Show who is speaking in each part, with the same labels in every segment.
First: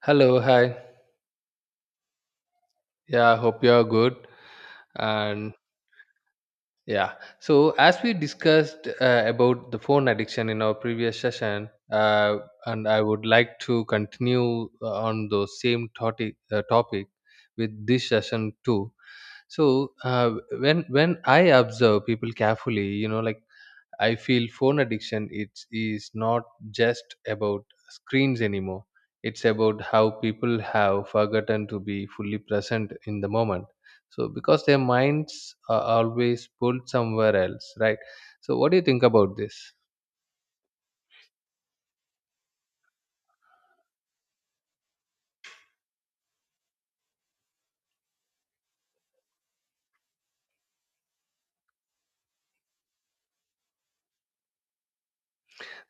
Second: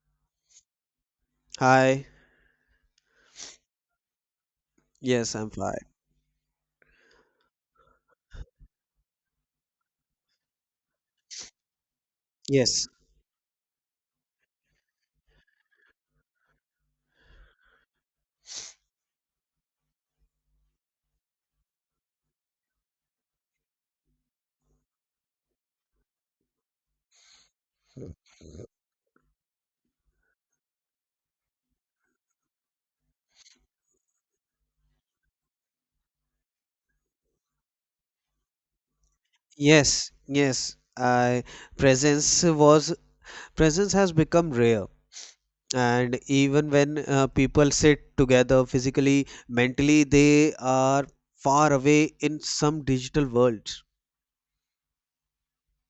Speaker 1: Hello, hi.
Speaker 2: Hi.
Speaker 1: Yeah, hope you're good.
Speaker 2: Yes, I'm
Speaker 1: And
Speaker 2: fine.
Speaker 1: yeah, so as we discussed about the phone addiction in our previous session, and
Speaker 2: Yes.
Speaker 1: I would like to continue on the same topic with this session too. So when I observe people carefully, like I feel phone addiction is not just about screens anymore. It's about how people have forgotten to be fully present in the moment. So, because their minds are always pulled somewhere else, right? So, what do you think about this?
Speaker 2: Yes. I presence was presence has become rare. And even when people sit together physically, mentally, they are far away in some digital worlds.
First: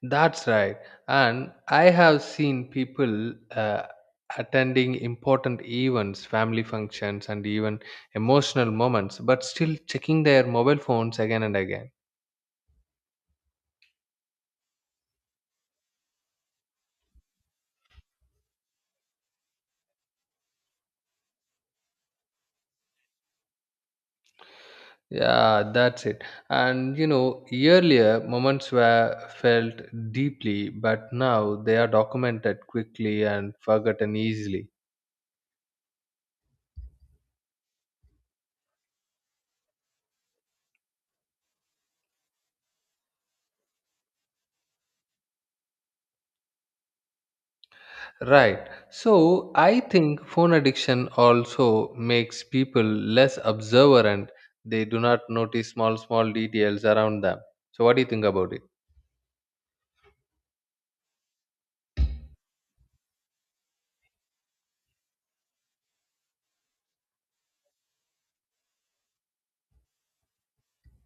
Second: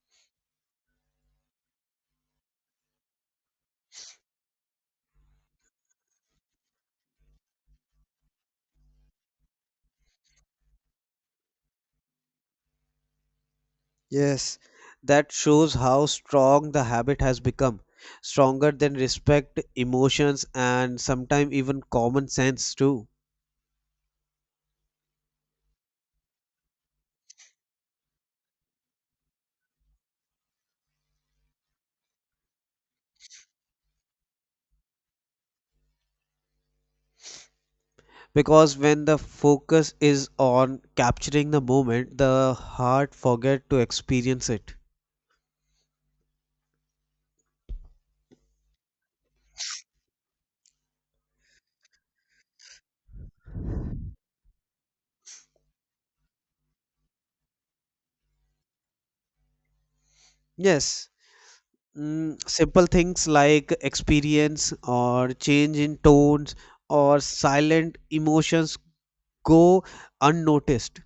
Speaker 1: That's right. And I have seen people attending important events, family functions, and even emotional moments, but still checking their mobile phones again and again.
Speaker 2: Yes, that shows how strong the habit has become, stronger than respect, emotions, and sometimes even common sense too.
Speaker 1: Yeah, that's it. And earlier moments were felt deeply, but now they are documented quickly and forgotten easily.
Speaker 2: Because when the focus is on capturing the moment, the heart forget to experience it.
Speaker 1: Right. So I think phone addiction also makes people less observant. They do not notice small, small details around them. So what do you think about it?
Speaker 2: Yes. Simple things like experience or change in tones or silent emotions go unnoticed.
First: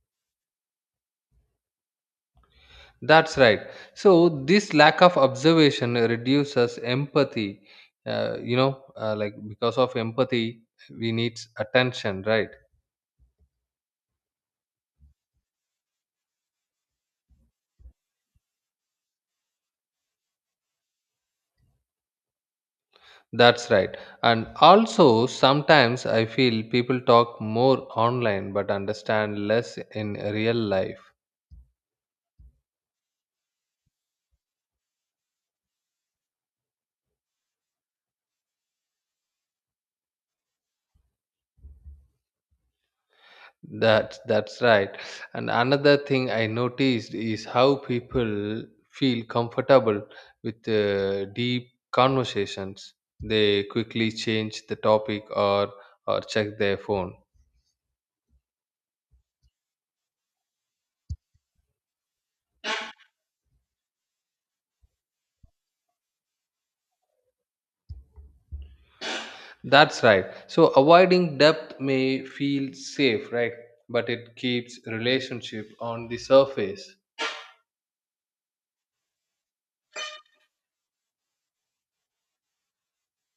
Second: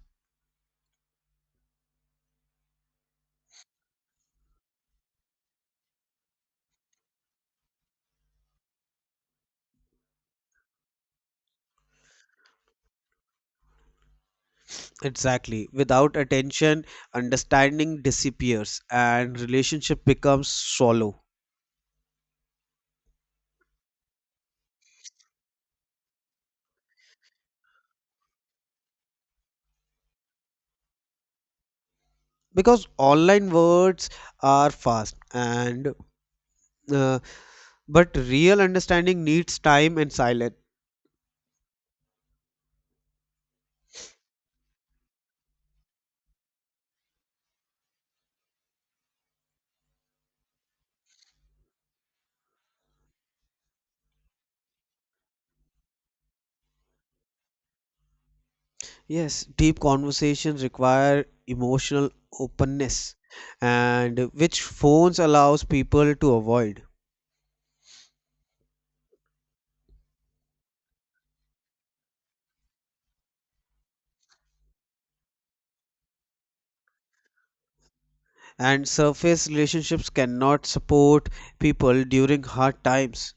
Speaker 1: That's right. So this lack of observation reduces empathy. Like because of empathy, we need attention, right?
Speaker 2: Exactly. Without attention, understanding disappears and relationship becomes shallow.
Speaker 1: That's right. And also, sometimes I feel people talk more online but understand less in real life.
Speaker 2: Because online words are fast and uh, but real understanding needs time and silence.
Speaker 1: That's right. And another thing I noticed is how people feel comfortable with deep conversations. They quickly change the topic or check their phone.
Speaker 2: Yes, deep conversations require emotional openness, and which phones allows people to avoid.
Speaker 1: That's right. So avoiding depth may feel safe, right? But it keeps relationship on the surface.
Speaker 2: And surface relationships cannot support people during hard times.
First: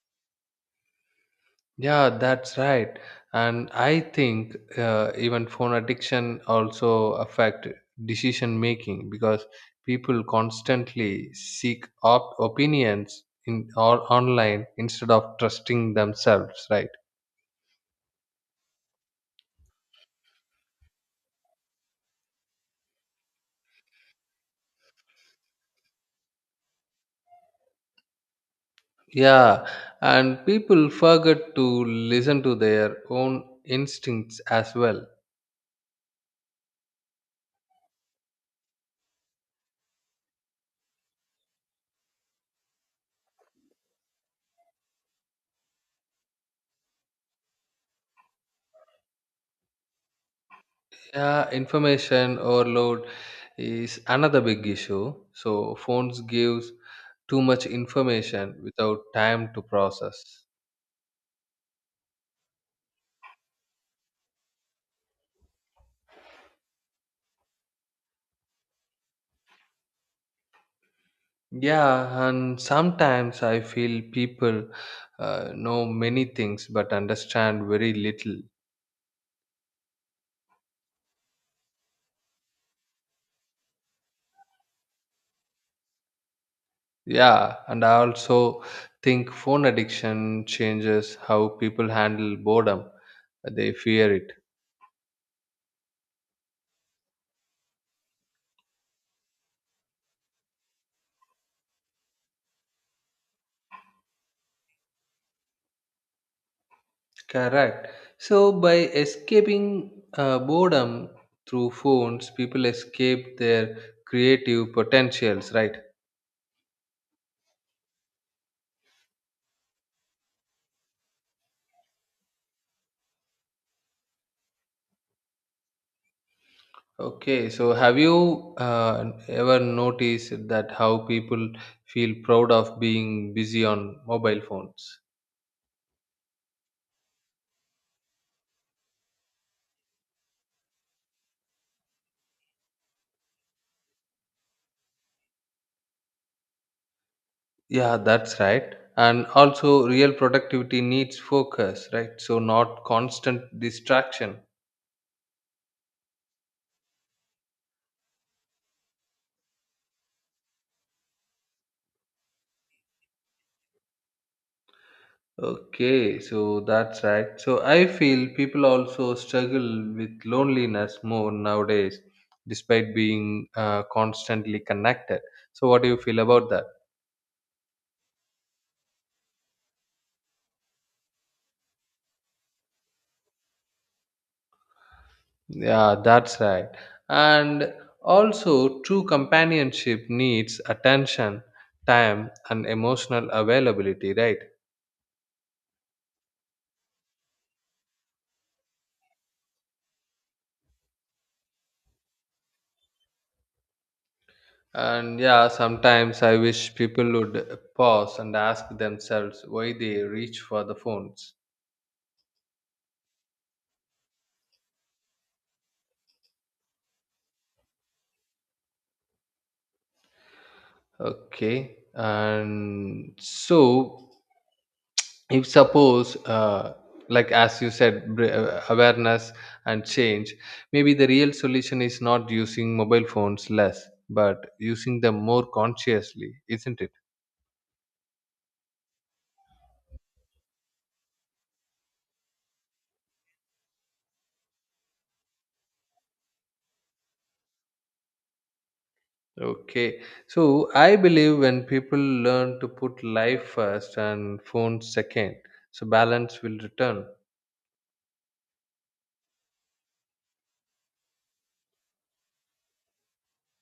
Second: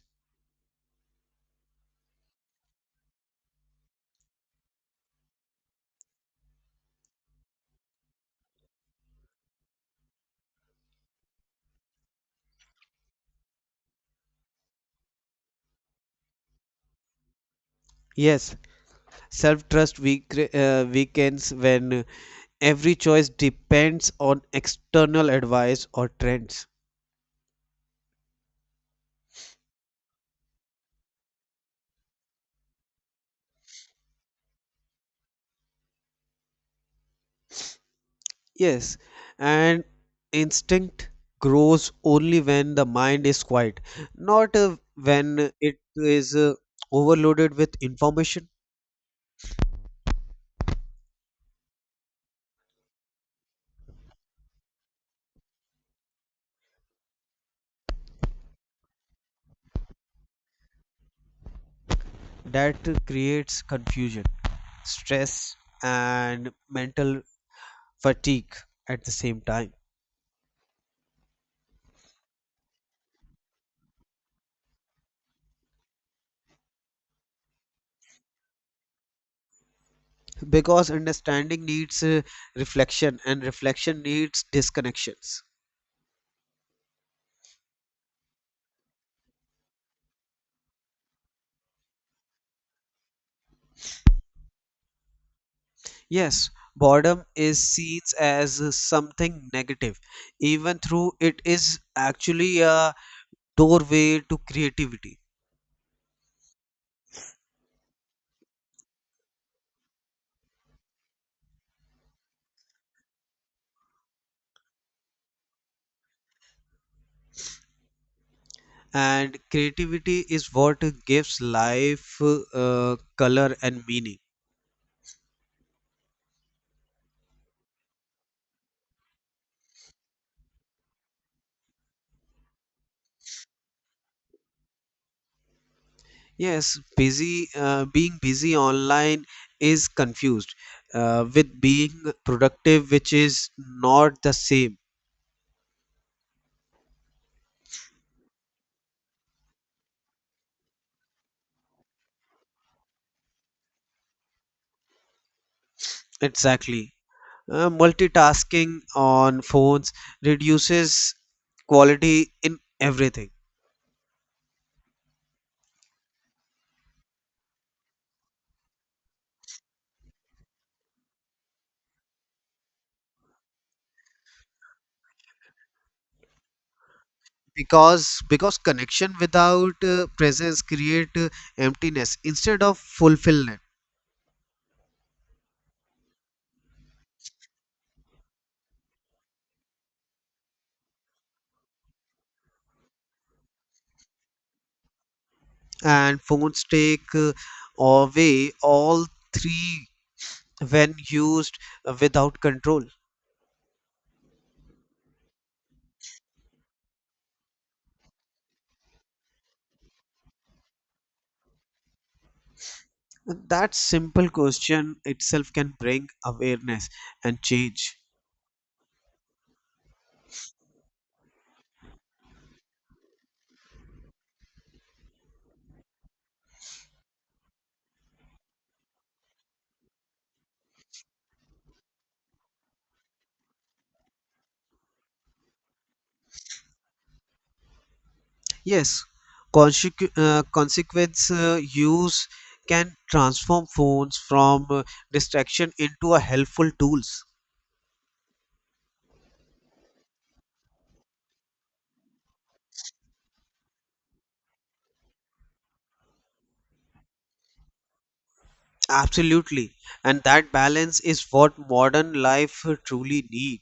Speaker 1: Yeah, that's right. And I think even phone addiction also affect decision making because people constantly seek opinions in or online instead of trusting themselves, right?
Speaker 2: Yes, self-trust weak, weakens when every choice depends on external advice or trends.
Speaker 1: Yeah, and people forget to listen to their own instincts as well.
Speaker 2: Yes, and instinct grows only when the mind is quiet, not when it is overloaded with information.
Speaker 1: Yeah, information overload is another big issue. So phones gives too much information without time to process.
Speaker 2: That creates confusion, stress, and mental fatigue at the same time.
Speaker 1: Yeah, and sometimes I feel people know many things but understand very little.
Speaker 2: Because understanding needs reflection, and reflection needs disconnections.
Speaker 1: Yeah, and I also think phone addiction changes how people handle boredom. They fear it.
Speaker 2: Yes, boredom is seen as something negative, even though it is actually a doorway to creativity.
Speaker 1: Correct. So by escaping boredom through phones, people escape their creative potentials, right?
Speaker 2: And creativity is what gives life color and meaning.
Speaker 1: Okay, so have you ever noticed that how people feel proud of being busy on mobile phones?
Speaker 2: Yes, busy being busy online is confused with being productive, which is not the same.
Speaker 1: Yeah, that's right. And also, real productivity needs focus, right? So, not constant distraction.
Speaker 2: Exactly. Multitasking on phones reduces quality in everything.
Speaker 1: Okay, so that's right. So, I feel people also struggle with loneliness more nowadays, despite being constantly connected. So, what do you feel about that?
Speaker 2: Because connection without presence create emptiness instead of fulfillment.
Speaker 1: Yeah, that's right. And also, true companionship needs attention, time, and emotional availability, right?
Speaker 2: And phones take away all three when used without control.
Speaker 1: And yeah, sometimes I wish people would pause and ask themselves why they reach for the phones.
Speaker 2: That simple question itself can bring awareness and change.
Speaker 1: Okay. And so if suppose, like as you said, awareness and change, maybe the real solution is not using mobile phones less but using them more consciously, isn't it?
Speaker 2: Yes, consequence use can transform phones from distraction into a helpful tools.
Speaker 1: Okay, so I believe when people learn to put life first and phone second, so balance will return.
Speaker 2: Absolutely. And that balance is what modern life truly need.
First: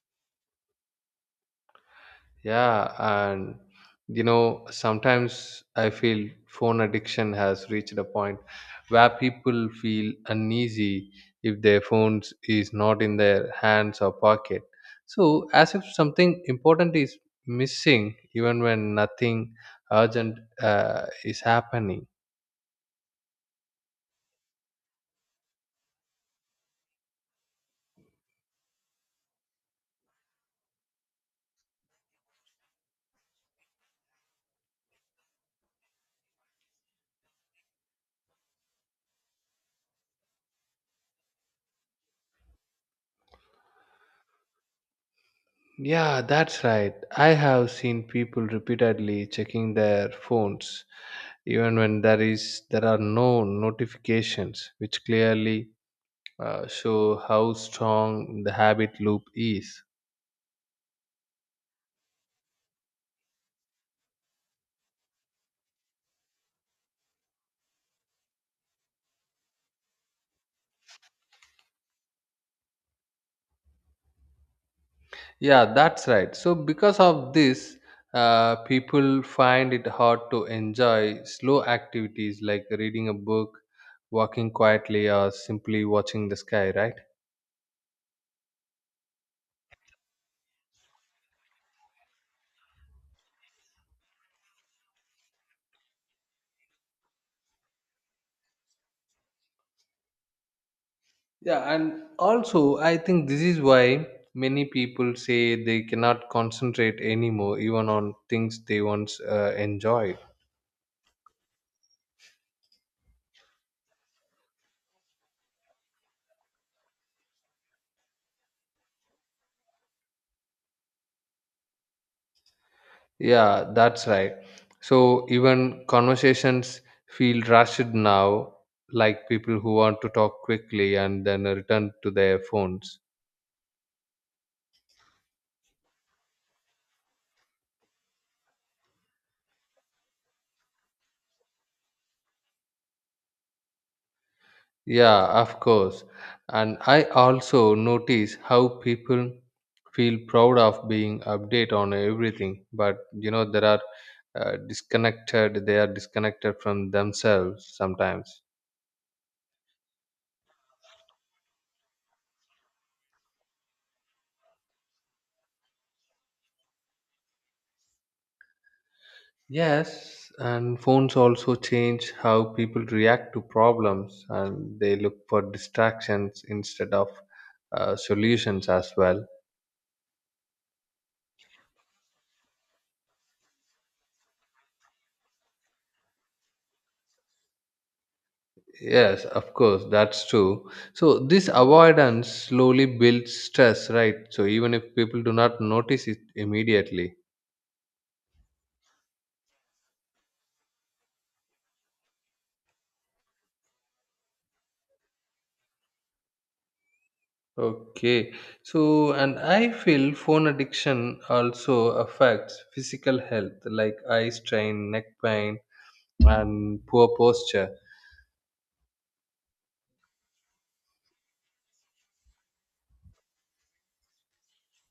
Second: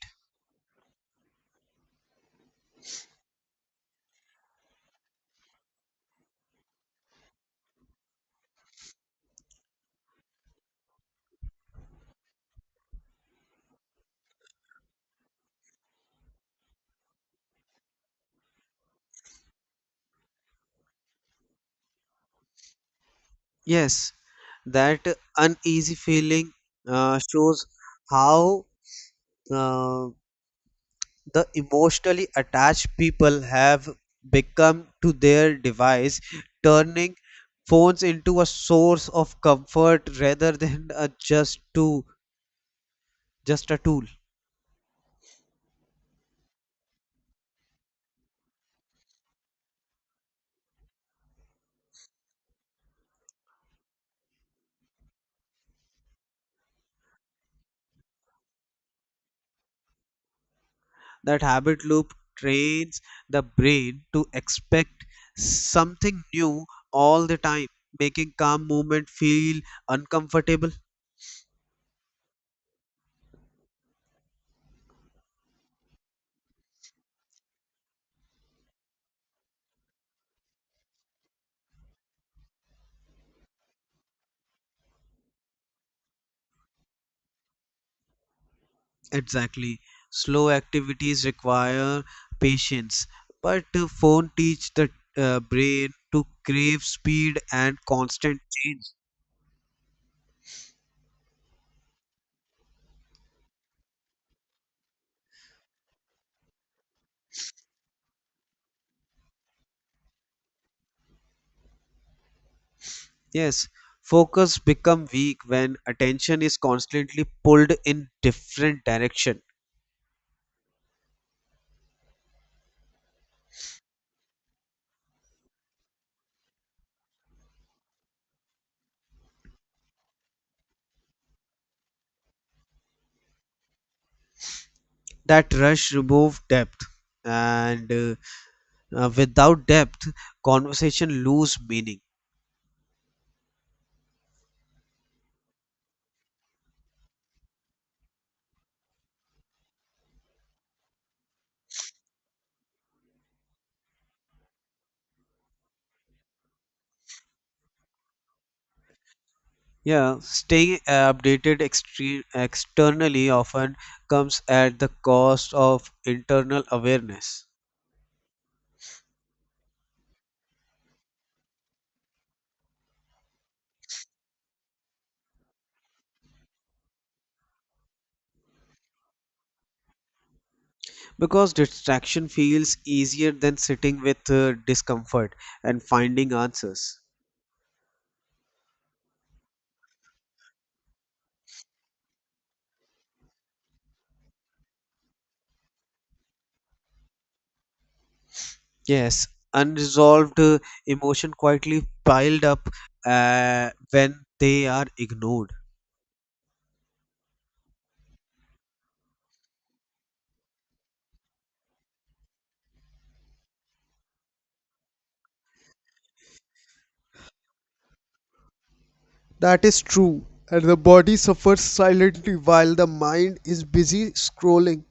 Speaker 1: Yeah, and sometimes I feel phone addiction has reached a point where people feel uneasy if their phones is not in their hands or pocket. So, as if something important is missing, even when nothing urgent is happening.
Speaker 2: Yes, that uneasy feeling shows how uh, the emotionally attached people have become to their device, turning phones into a source of comfort rather than a just to just a tool.
Speaker 1: Yeah, that's right. I have seen people repeatedly checking their phones even when there are no notifications which clearly show how strong the habit loop is.
Speaker 2: That habit loop trains the brain to expect something new all the time, making calm movement feel uncomfortable.
Speaker 1: Yeah, that's right. So, because of this, people find it hard to enjoy slow activities like reading a book, walking quietly, or simply watching the sky, right?
Speaker 2: Exactly. Slow activities require patience, but phone teach the brain to crave speed and constant change.
Speaker 1: Yeah, and also, I think this is why many people say they cannot concentrate anymore, even on things they once enjoyed.
Speaker 2: Yes, focus become weak when attention is constantly pulled in different direction.
Speaker 1: Yeah, that's right. So even conversations feel rushed now, like people who want to talk quickly and then return to their phones.
Speaker 2: That rush remove depth, and without depth, conversation lose meaning.
Speaker 1: Yeah, of course. And I also notice how people feel proud of being update on everything, but they are disconnected from themselves sometimes.
Speaker 2: Yeah, staying updated externally often comes at the cost of internal awareness.
Speaker 1: Yes, and phones also change how people react to problems and they look for distractions instead of solutions as well.
Speaker 2: Because distraction feels easier than sitting with discomfort and finding answers.
Speaker 1: Yes, of course, that's true. So, this avoidance slowly builds stress, right? So, even if people do not notice it immediately.
Speaker 2: Yes, unresolved emotion quietly piled up when they are ignored.
Speaker 1: Okay, so and I feel phone addiction also affects physical health like eye strain, neck pain, and poor posture.
Speaker 2: That is true, and the body suffers silently while the mind is busy scrolling.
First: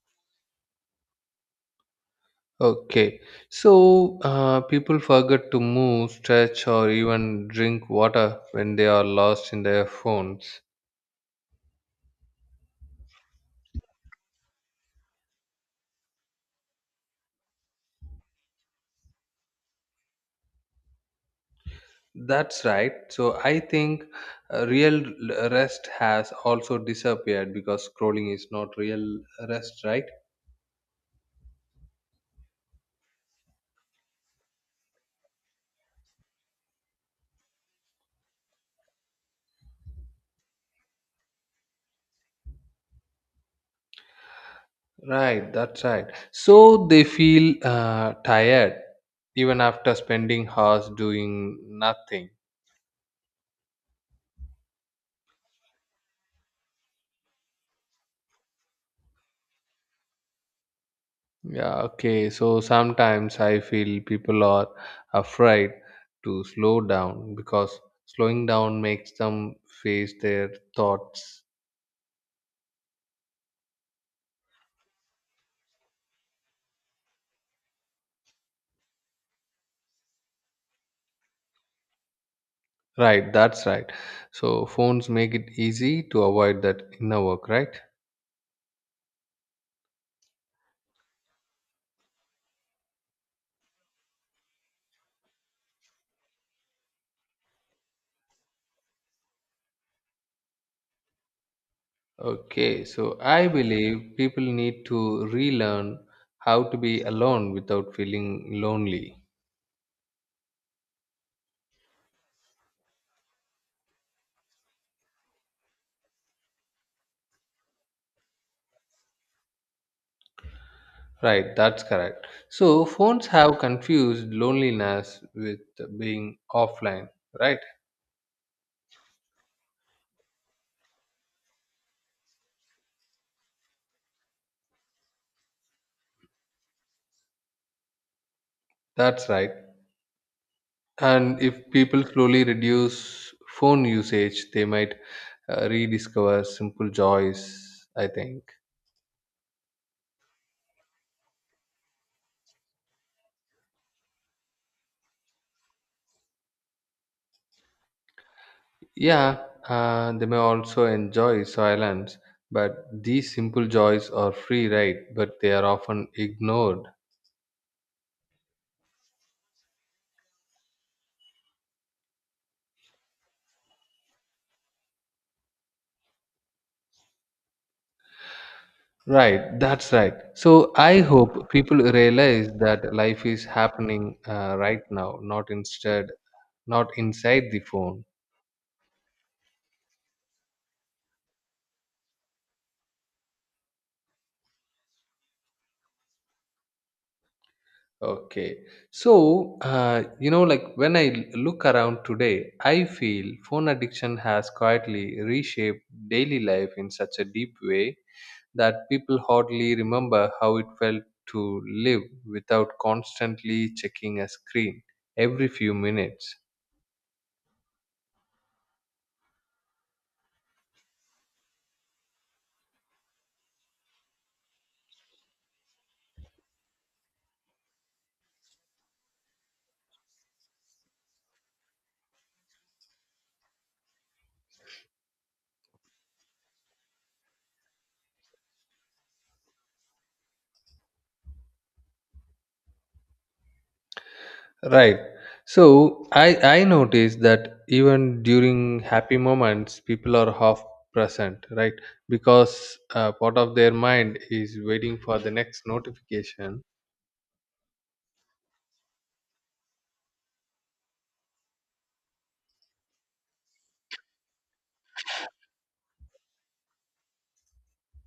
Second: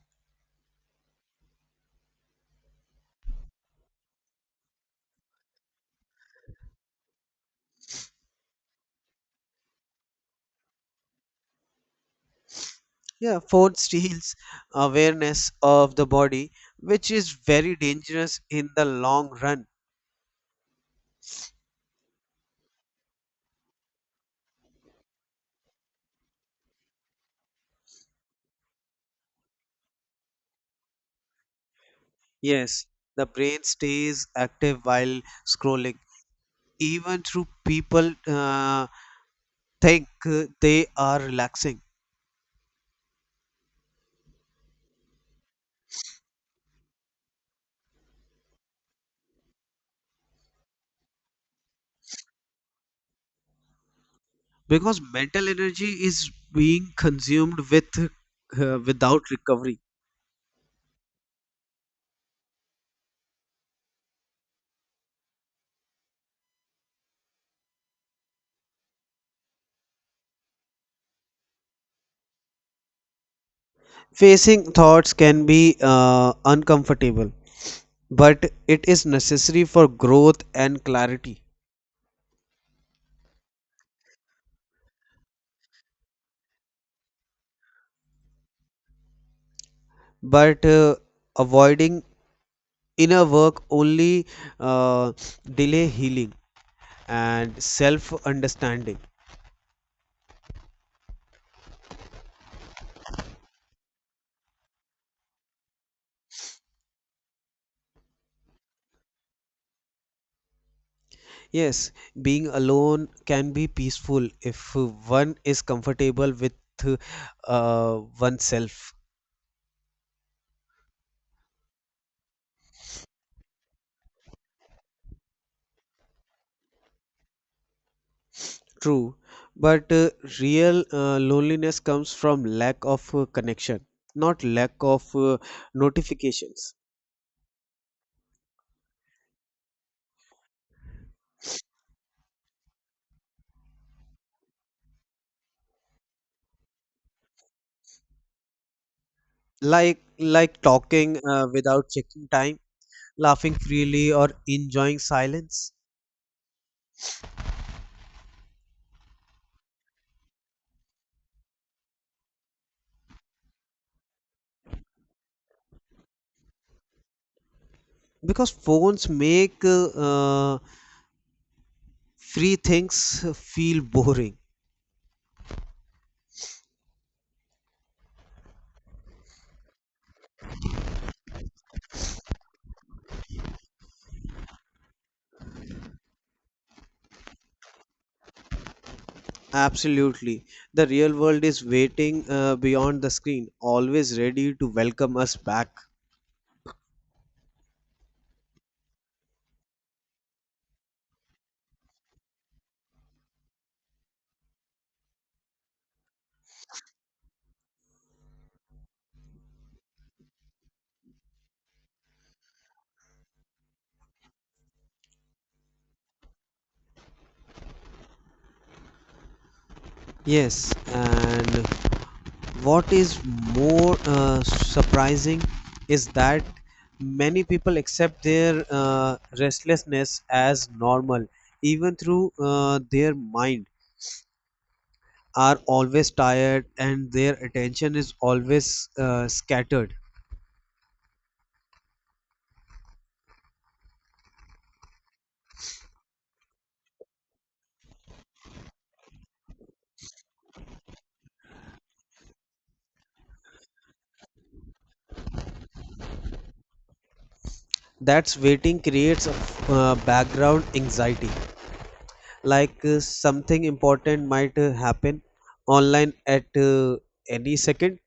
Speaker 1: Okay, so people forget to move, stretch, or even drink water when they are lost in their phones.
Speaker 2: Yeah, fourth steals awareness of the body, which is very dangerous in the long run.
Speaker 1: That's right. So I think real rest has also disappeared because scrolling is not real rest, right?
Speaker 2: Yes, the brain stays active while scrolling, even through people think they are relaxing.
Speaker 1: Right, that's right. So they feel tired even after spending hours doing nothing.
Speaker 2: Because mental energy is being consumed with without recovery.
Speaker 1: Yeah, okay. So sometimes I feel people are afraid to slow down because slowing down makes them face their thoughts.
Speaker 2: Facing thoughts can be uncomfortable, but it is necessary for growth and clarity.
Speaker 1: Right, that's right. So phones make it easy to avoid that inner work, right?
Speaker 2: But avoiding inner work only uh, delay healing and self understanding.
Speaker 1: Okay, so I believe people need to relearn how to be alone without feeling lonely.
Speaker 2: Yes, being alone can be peaceful if one is comfortable with oneself.
Speaker 1: Right, that's correct. So phones have confused loneliness with being offline, right?
Speaker 2: True, but real loneliness comes from lack of connection, not lack of notifications.
Speaker 1: That's right. And if people slowly reduce phone usage they might rediscover simple joys, I think.
Speaker 2: Like like talking without checking time, laughing freely, or enjoying silence.
Speaker 1: Yeah, they may also enjoy silence, but these simple joys are free, right? But they are often ignored.
Speaker 2: Because phones make free things feel boring.
Speaker 1: Right, that's right. So I hope people realize that life is happening right now, not instead, not inside the phone.
Speaker 2: Absolutely. The real world is waiting beyond the screen, always ready to welcome us back.
Speaker 1: Okay. So, like when I look around today, I feel phone addiction has quietly reshaped daily life in such a deep way that people hardly remember how it felt to live without constantly checking a screen every few minutes.
Speaker 2: Yes, and what is more surprising is that many people accept their restlessness as normal, even through their mind are always tired and their attention is always scattered.
Speaker 1: Right. So I notice that even during happy moments, people are half present, right? Because part of their mind is waiting for the next notification.
Speaker 2: That's waiting creates a background anxiety, like something important might happen online at any second.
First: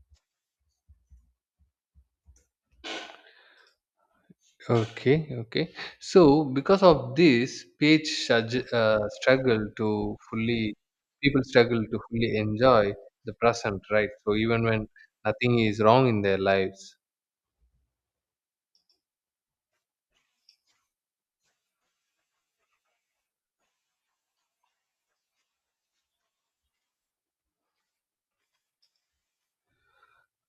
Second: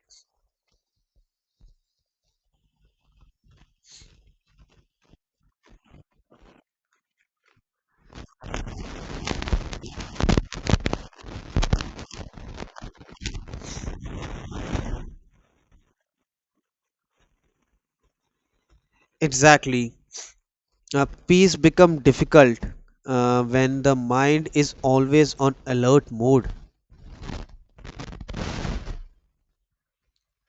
Speaker 1: Okay, okay. So because of this, page sug- struggle to fully people struggle to fully enjoy the present, right? So even when nothing is wrong in their lives.
Speaker 2: Exactly. Peace become difficult when the mind is always on alert mode.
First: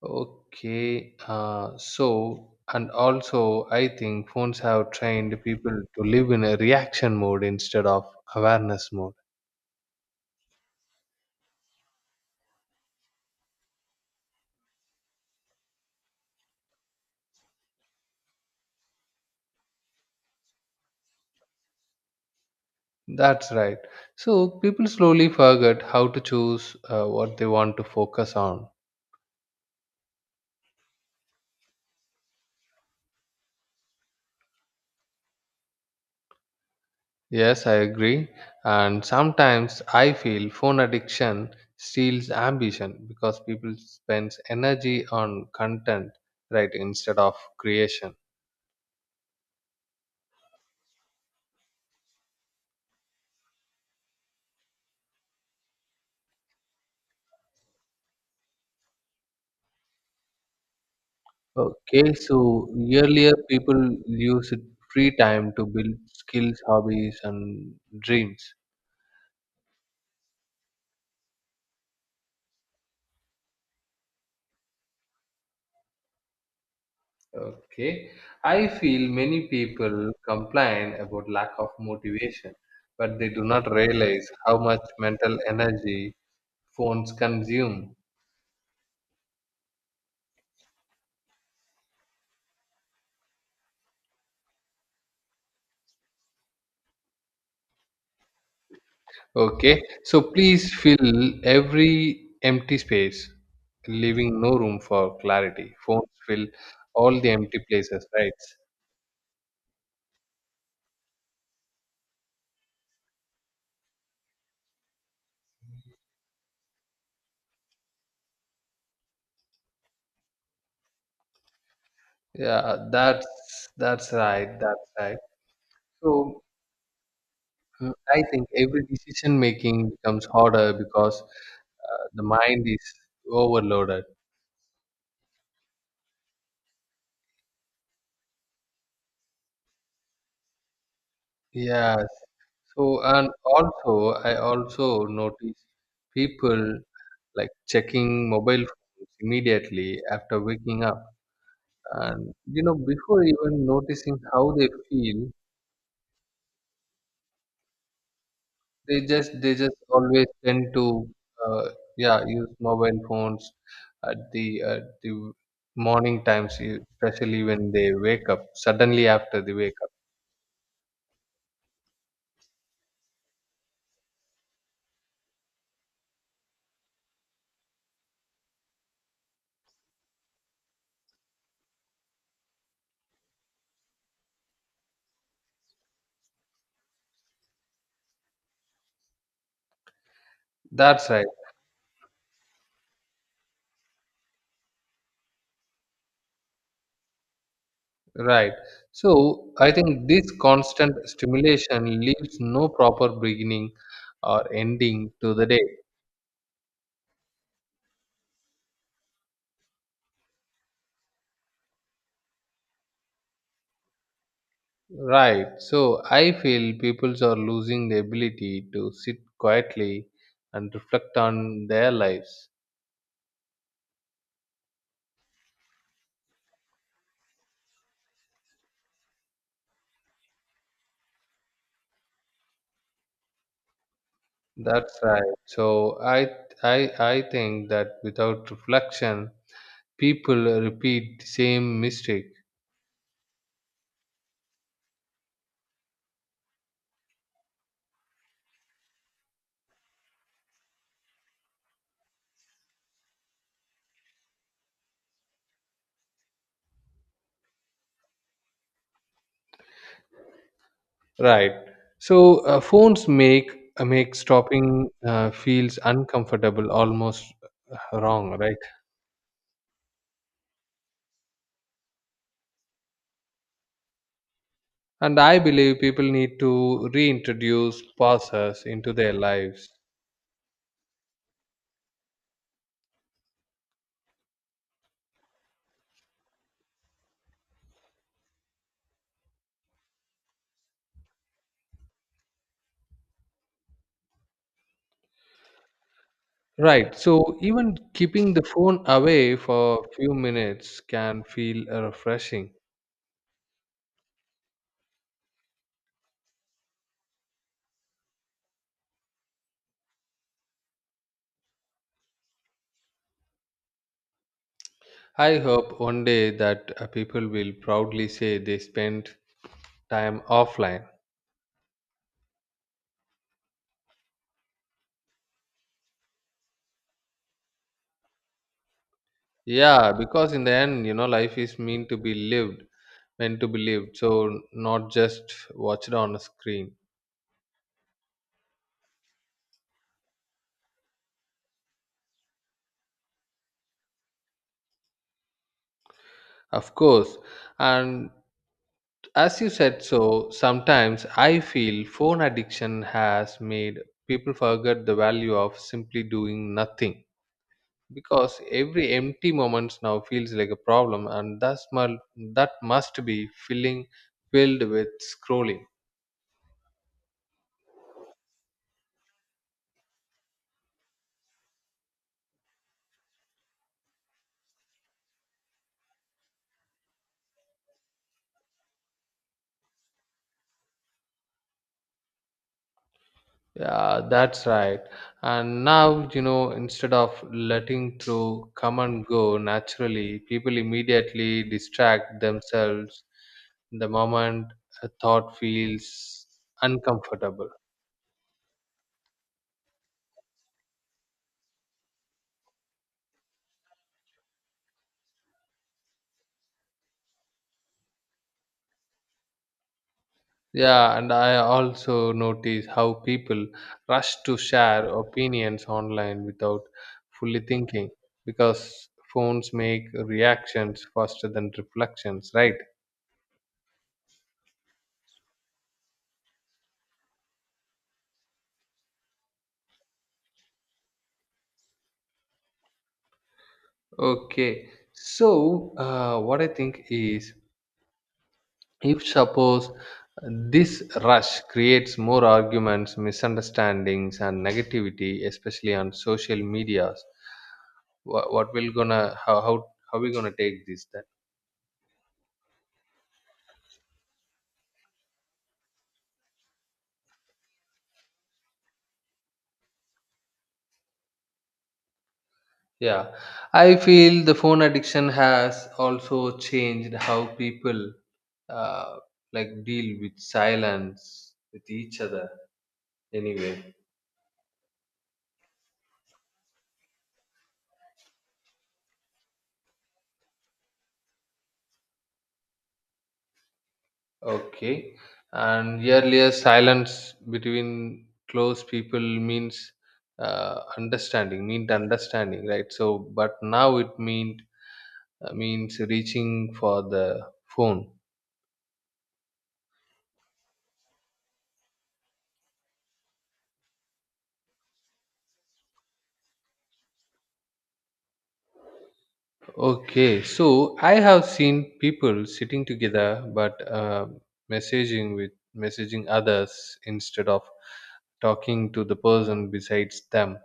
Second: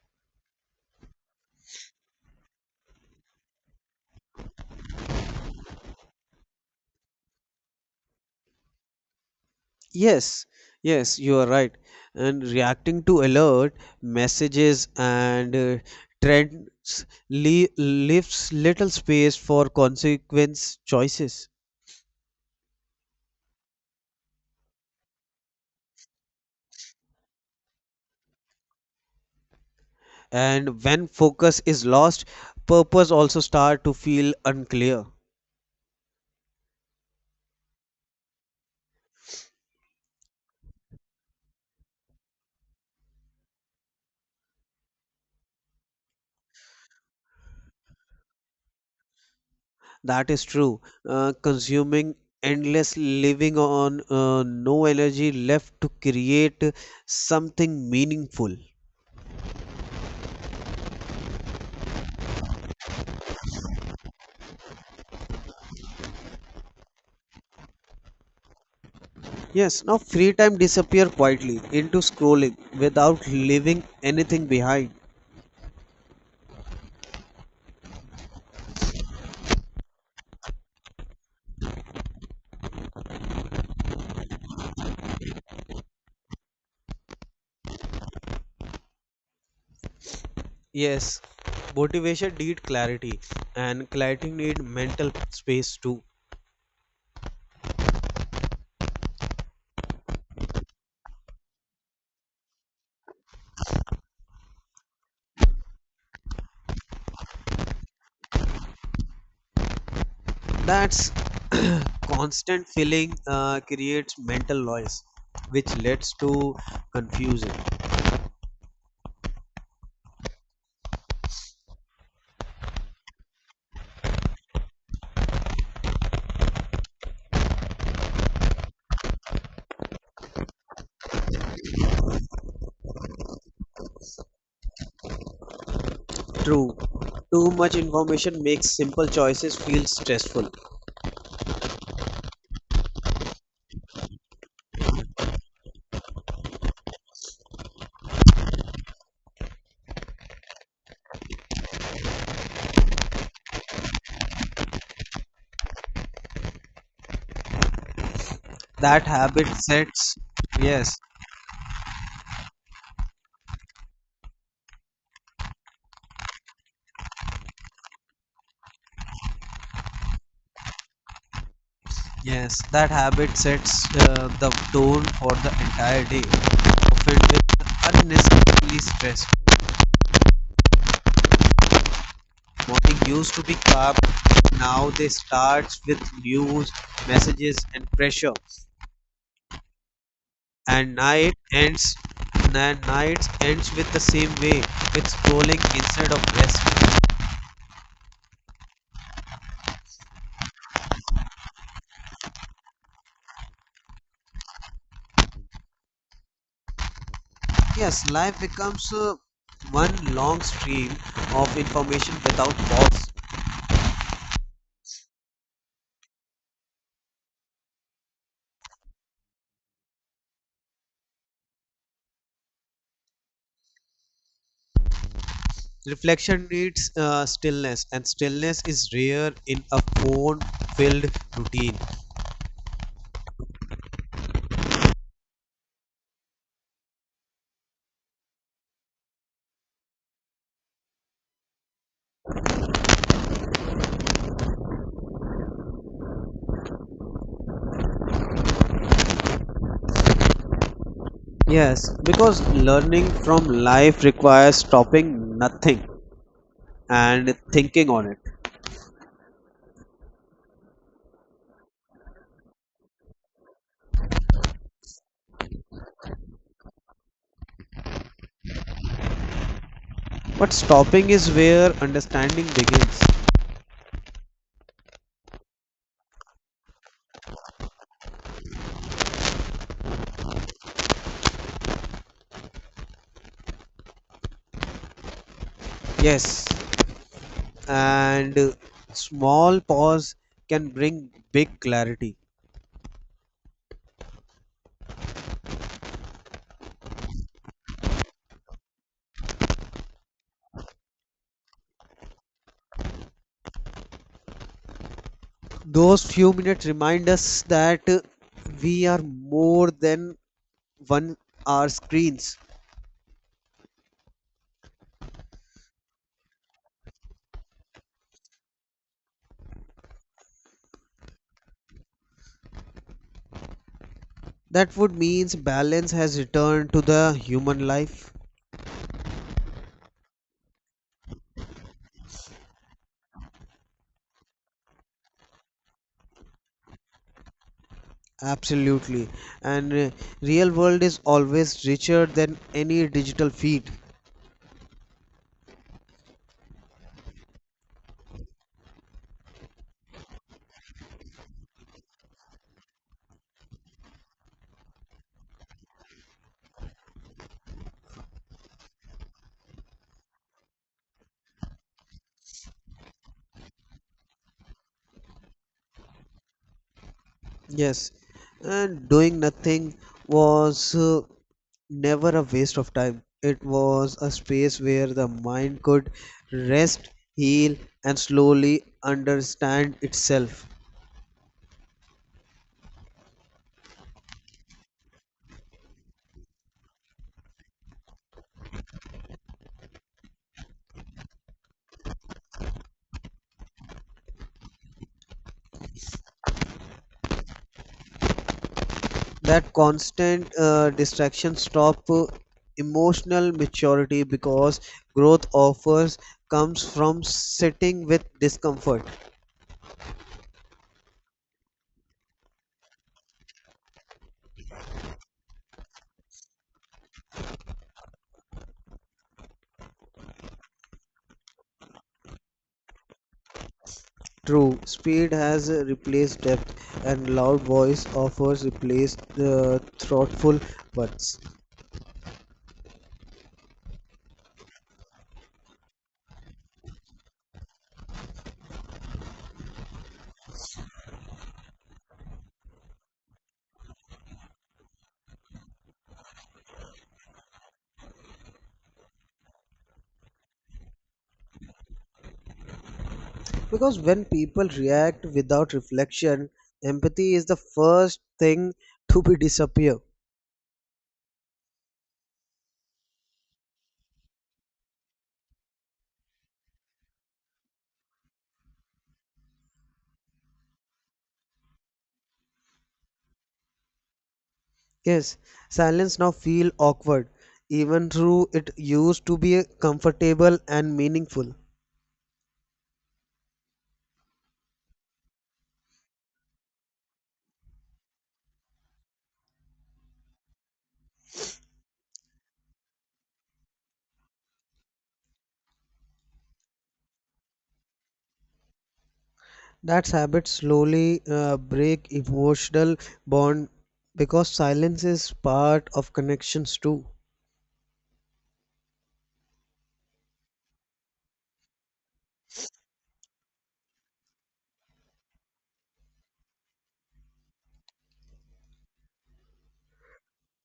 Speaker 1: Okay, so and also I think phones have trained people to live in a reaction mode instead of awareness mode.
Speaker 2: Yes, yes, you are right. And reacting to alert messages and trends le- leaves little space for consequence choices.
Speaker 1: That's right. So people slowly forget how to choose what they want to focus on.
Speaker 2: And when focus is lost, purpose also start to feel unclear.
Speaker 1: Yes, I agree. And sometimes I feel phone addiction steals ambition because people spends energy on content, right, instead of creation.
Speaker 2: That is true. Consuming endless living on no energy left to create something meaningful.
Speaker 1: Okay, so earlier people used free time to build skills, hobbies, and dreams.
Speaker 2: Yes, now free time disappear quietly into scrolling without leaving anything behind.
Speaker 1: Okay, I feel many people complain about lack of motivation, but they do not realize how much mental energy phones consume.
Speaker 2: Yes, motivation need clarity, and clarity need mental space too.
Speaker 1: Okay, so please fill every empty space, leaving no room for clarity. Phones fill all the empty places, right?
Speaker 2: That's constant filling creates mental noise, which leads to confusion.
Speaker 1: Yeah, that's right. That's right. So I think every decision making becomes harder because the mind is overloaded.
Speaker 2: True. Too much information makes simple choices feel stressful.
Speaker 1: Yes. So and also I also notice people like checking mobile phones immediately after waking up, and before even noticing how they feel, they
Speaker 2: That
Speaker 1: just
Speaker 2: habit
Speaker 1: they just
Speaker 2: sets,
Speaker 1: always tend to,
Speaker 2: yes,
Speaker 1: uh, yeah, use mobile phones at the at the morning times, especially when they wake up, suddenly after they wake up.
Speaker 2: yes, that habit sets the tone for the entire day, often with unnecessarily stress. Morning used to be calm, now they start with news, messages, and pressure. and
Speaker 1: That's right.
Speaker 2: night ends and night ends with the same way, with scrolling instead of rest.
Speaker 1: Right, so I think this constant stimulation leaves no proper beginning or ending to the day,
Speaker 2: Yes, life becomes one long stream of information without pause.
Speaker 1: right? So I feel peoples are losing the ability to sit quietly and reflect on their lives.
Speaker 2: Reflection needs stillness, and stillness is rare in a phone filled routine.
Speaker 1: That's right. So I think that without reflection, people repeat the same mistake.
Speaker 2: Yes, because learning from life requires stopping nothing and thinking on it.
Speaker 1: Right. So phones make stopping feels uncomfortable, almost wrong, right?
Speaker 2: But stopping is where understanding begins.
Speaker 1: And I believe people need to reintroduce pauses into their lives.
Speaker 2: Yes, and small pause can bring big clarity.
Speaker 1: Right. So even keeping the phone away for a few minutes can feel refreshing.
Speaker 2: Those few minutes remind us that we are more than one our screens.
Speaker 1: I hope one day that people will proudly say they spent time offline.
Speaker 2: That would means balance has returned to the human life.
Speaker 1: Yeah, because in the end, life is meant to be lived, meant to be lived, so not just watched on a screen.
Speaker 2: Absolutely, and real world is always richer than any digital feed.
Speaker 1: Of course, and as you said so, sometimes I feel phone addiction has made people forget the value of simply doing nothing because every empty moments now feels like a problem and that must be filling filled with scrolling.
Speaker 2: Yes, and doing nothing was never a waste of time. It was a space where the mind could rest, heal, and slowly understand itself.
Speaker 1: Yeah, that's right. And now, instead of letting through come and go naturally, people immediately distract themselves the moment a thought feels uncomfortable.
Speaker 2: That constant distraction stop emotional maturity, because growth offers comes from sitting with discomfort.
Speaker 1: Yeah, and I also notice how people rush to share opinions online without fully thinking, because phones make reactions faster than reflections, right?
Speaker 2: True, speed has replaced depth, and loud voice offers replaced thoughtful words.
Speaker 1: Okay, so what I think is, if suppose this rush creates more arguments, misunderstandings, and negativity, especially on social medias, what will gonna, how we gonna take this then?
Speaker 2: Because when people react without reflection, empathy is the first thing to be disappear.
Speaker 1: Yeah, I feel the phone addiction has also changed how people uh, like deal with silence with each other. Anyway,
Speaker 2: Yes, silence now feel awkward, even though it used to be comfortable and meaningful.
Speaker 1: okay, and earlier silence between close people meant understanding, right? So, but now it means reaching for the phone.
Speaker 2: That habit slowly break emotional bond, because silence is part of connections too.
Speaker 1: Okay, so I have seen people sitting together but messaging with messaging others instead of talking to the person besides them.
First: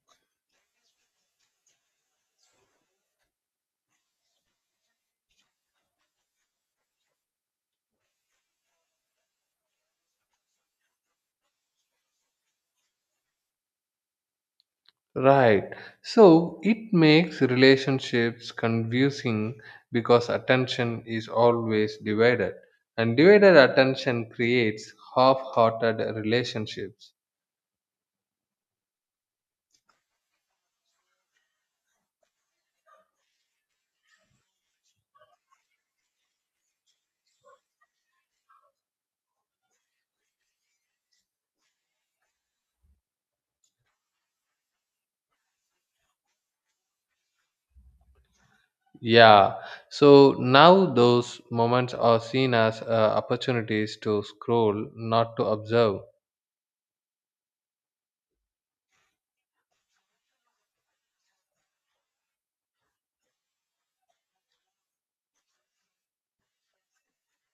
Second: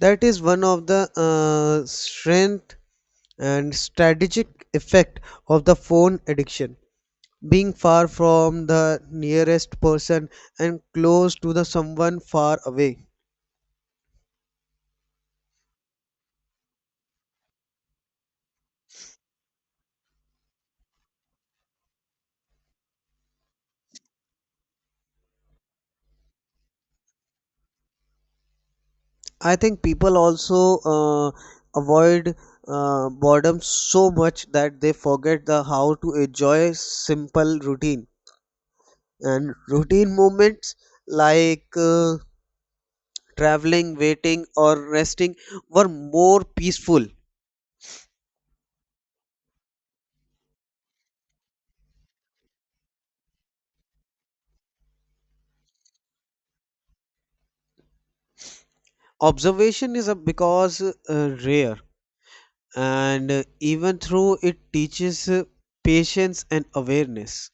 Speaker 2: That is one of the strength and strategic effect of the phone addiction. Being far from the nearest person and close to the someone far away.
Speaker 1: Right. So it makes relationships confusing because attention is always divided, and divided attention creates half-hearted relationships.
Speaker 2: I think people also avoid boredom so much that they forget the how to enjoy simple routine and routine moments, like traveling, waiting, or resting were more peaceful.
Speaker 1: Yeah, so now those moments are seen as opportunities to scroll, not to observe.
Speaker 2: Observation is a because rare, and even through it teaches patience and awareness.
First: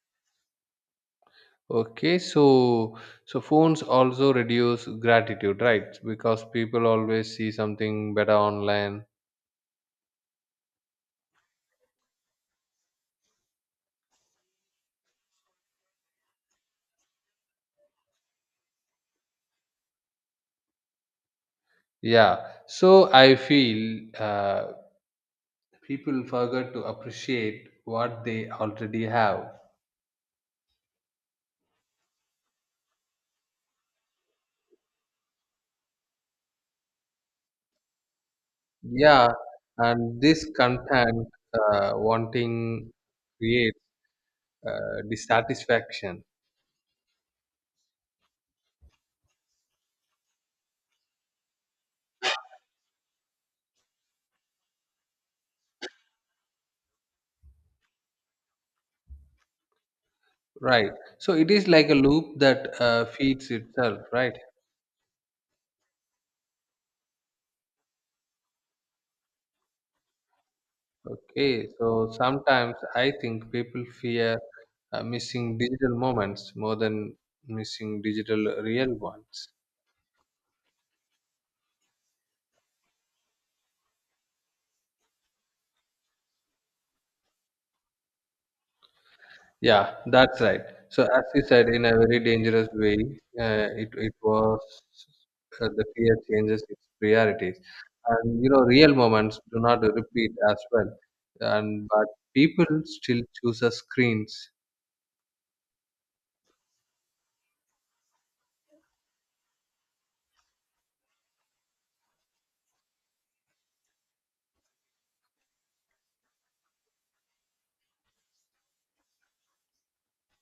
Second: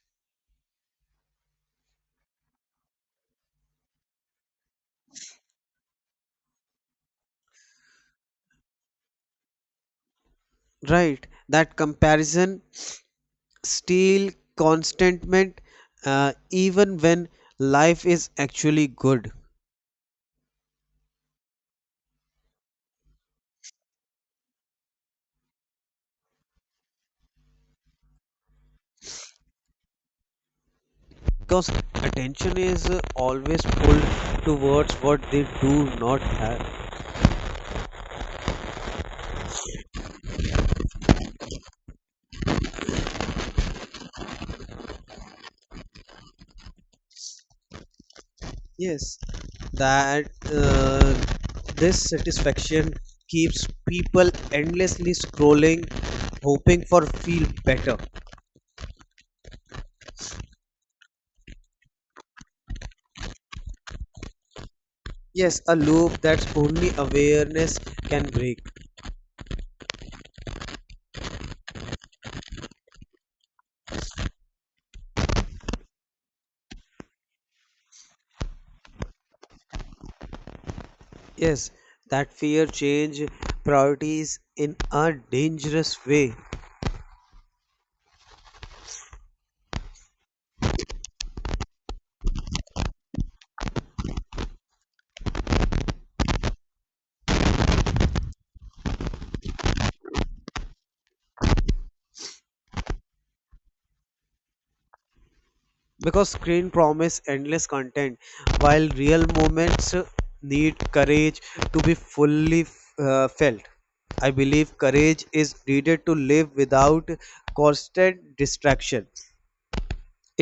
Speaker 1: Okay, so phones also reduce gratitude, right? Because people always see something better online.
Speaker 2: Right, that comparison still contentment even when life is actually good.
Speaker 1: Yeah, so I feel people forget to appreciate what they already have.
Speaker 2: Because attention is always pulled towards what they do not have.
Speaker 1: Yeah, and this content wanting creates dissatisfaction.
Speaker 2: Yes, that this satisfaction keeps people endlessly scrolling, hoping for feel better.
Speaker 1: Right. So it is like a loop that feeds itself, right?
Speaker 2: Yes, a loop that's only awareness can break.
Speaker 1: Okay. So sometimes I think people fear missing digital moments more than missing digital real ones.
Speaker 2: Yes, that fear change priorities in a dangerous way.
Speaker 1: Yeah, that's right. So as you said, in a very dangerous way, it it was the fear changes its priorities, and real moments do not repeat as well, and but people still choose a screens.
Speaker 2: Because screen promise endless content while real moments need courage to be fully felt. I believe courage is needed to live without constant distraction.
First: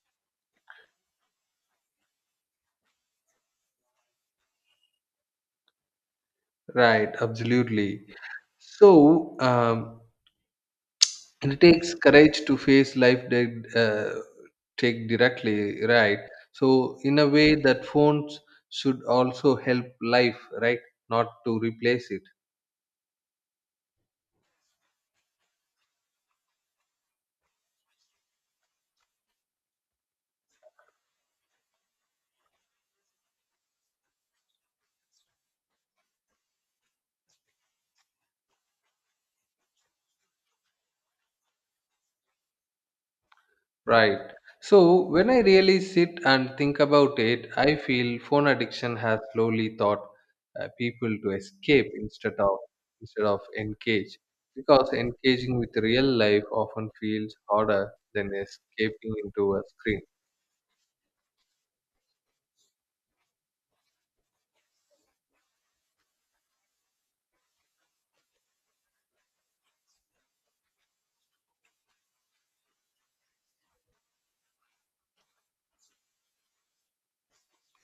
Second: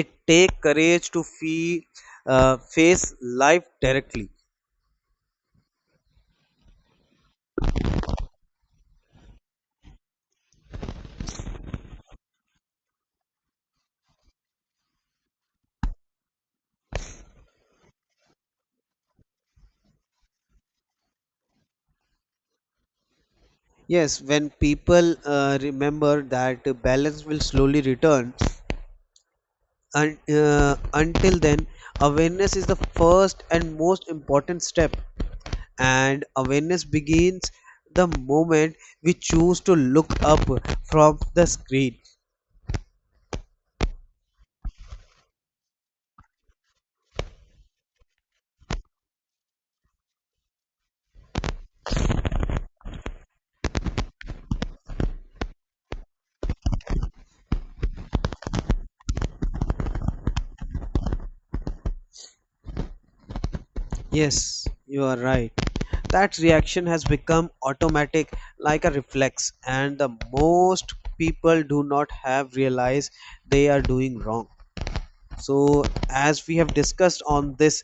Speaker 2: It take courage to face life directly.
Speaker 1: Right, absolutely. So it takes courage to face life that uh, take directly, right? So in a way that phones should also help life, right? Not to replace it,
Speaker 2: Yes, when people remember that balance will slowly return, and until then awareness is the first and most important step, and awareness begins the moment we choose to look up from the screen.
Speaker 1: right? So when I really sit and think about it, I feel phone addiction has slowly taught people to escape instead of engage, because engaging with real life often feels harder than escaping into a screen.
Speaker 2: Yes, you are right. That reaction has become automatic like a reflex, and the most people do not have realized they are doing wrong. So, as we have discussed on this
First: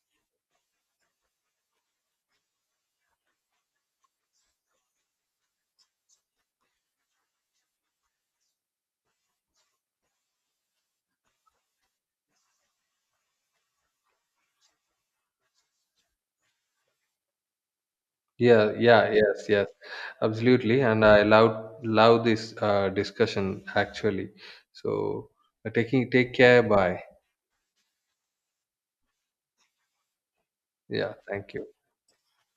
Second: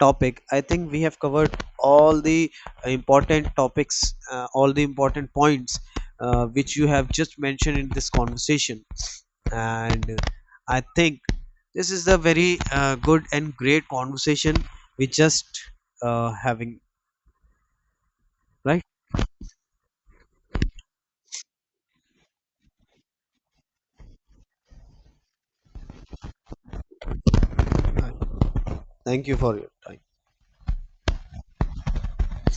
Speaker 2: topic, I think we have covered all the important topics, all the important points which you have just mentioned in this conversation. And I think this is a very good and great conversation we just having,
Speaker 1: Yeah,
Speaker 2: right?
Speaker 1: yeah, yes, yes, absolutely. And I love this discussion actually. So, taking take care. Bye.
Speaker 2: Right. Thank you for your time.
Speaker 1: Yeah, thank you.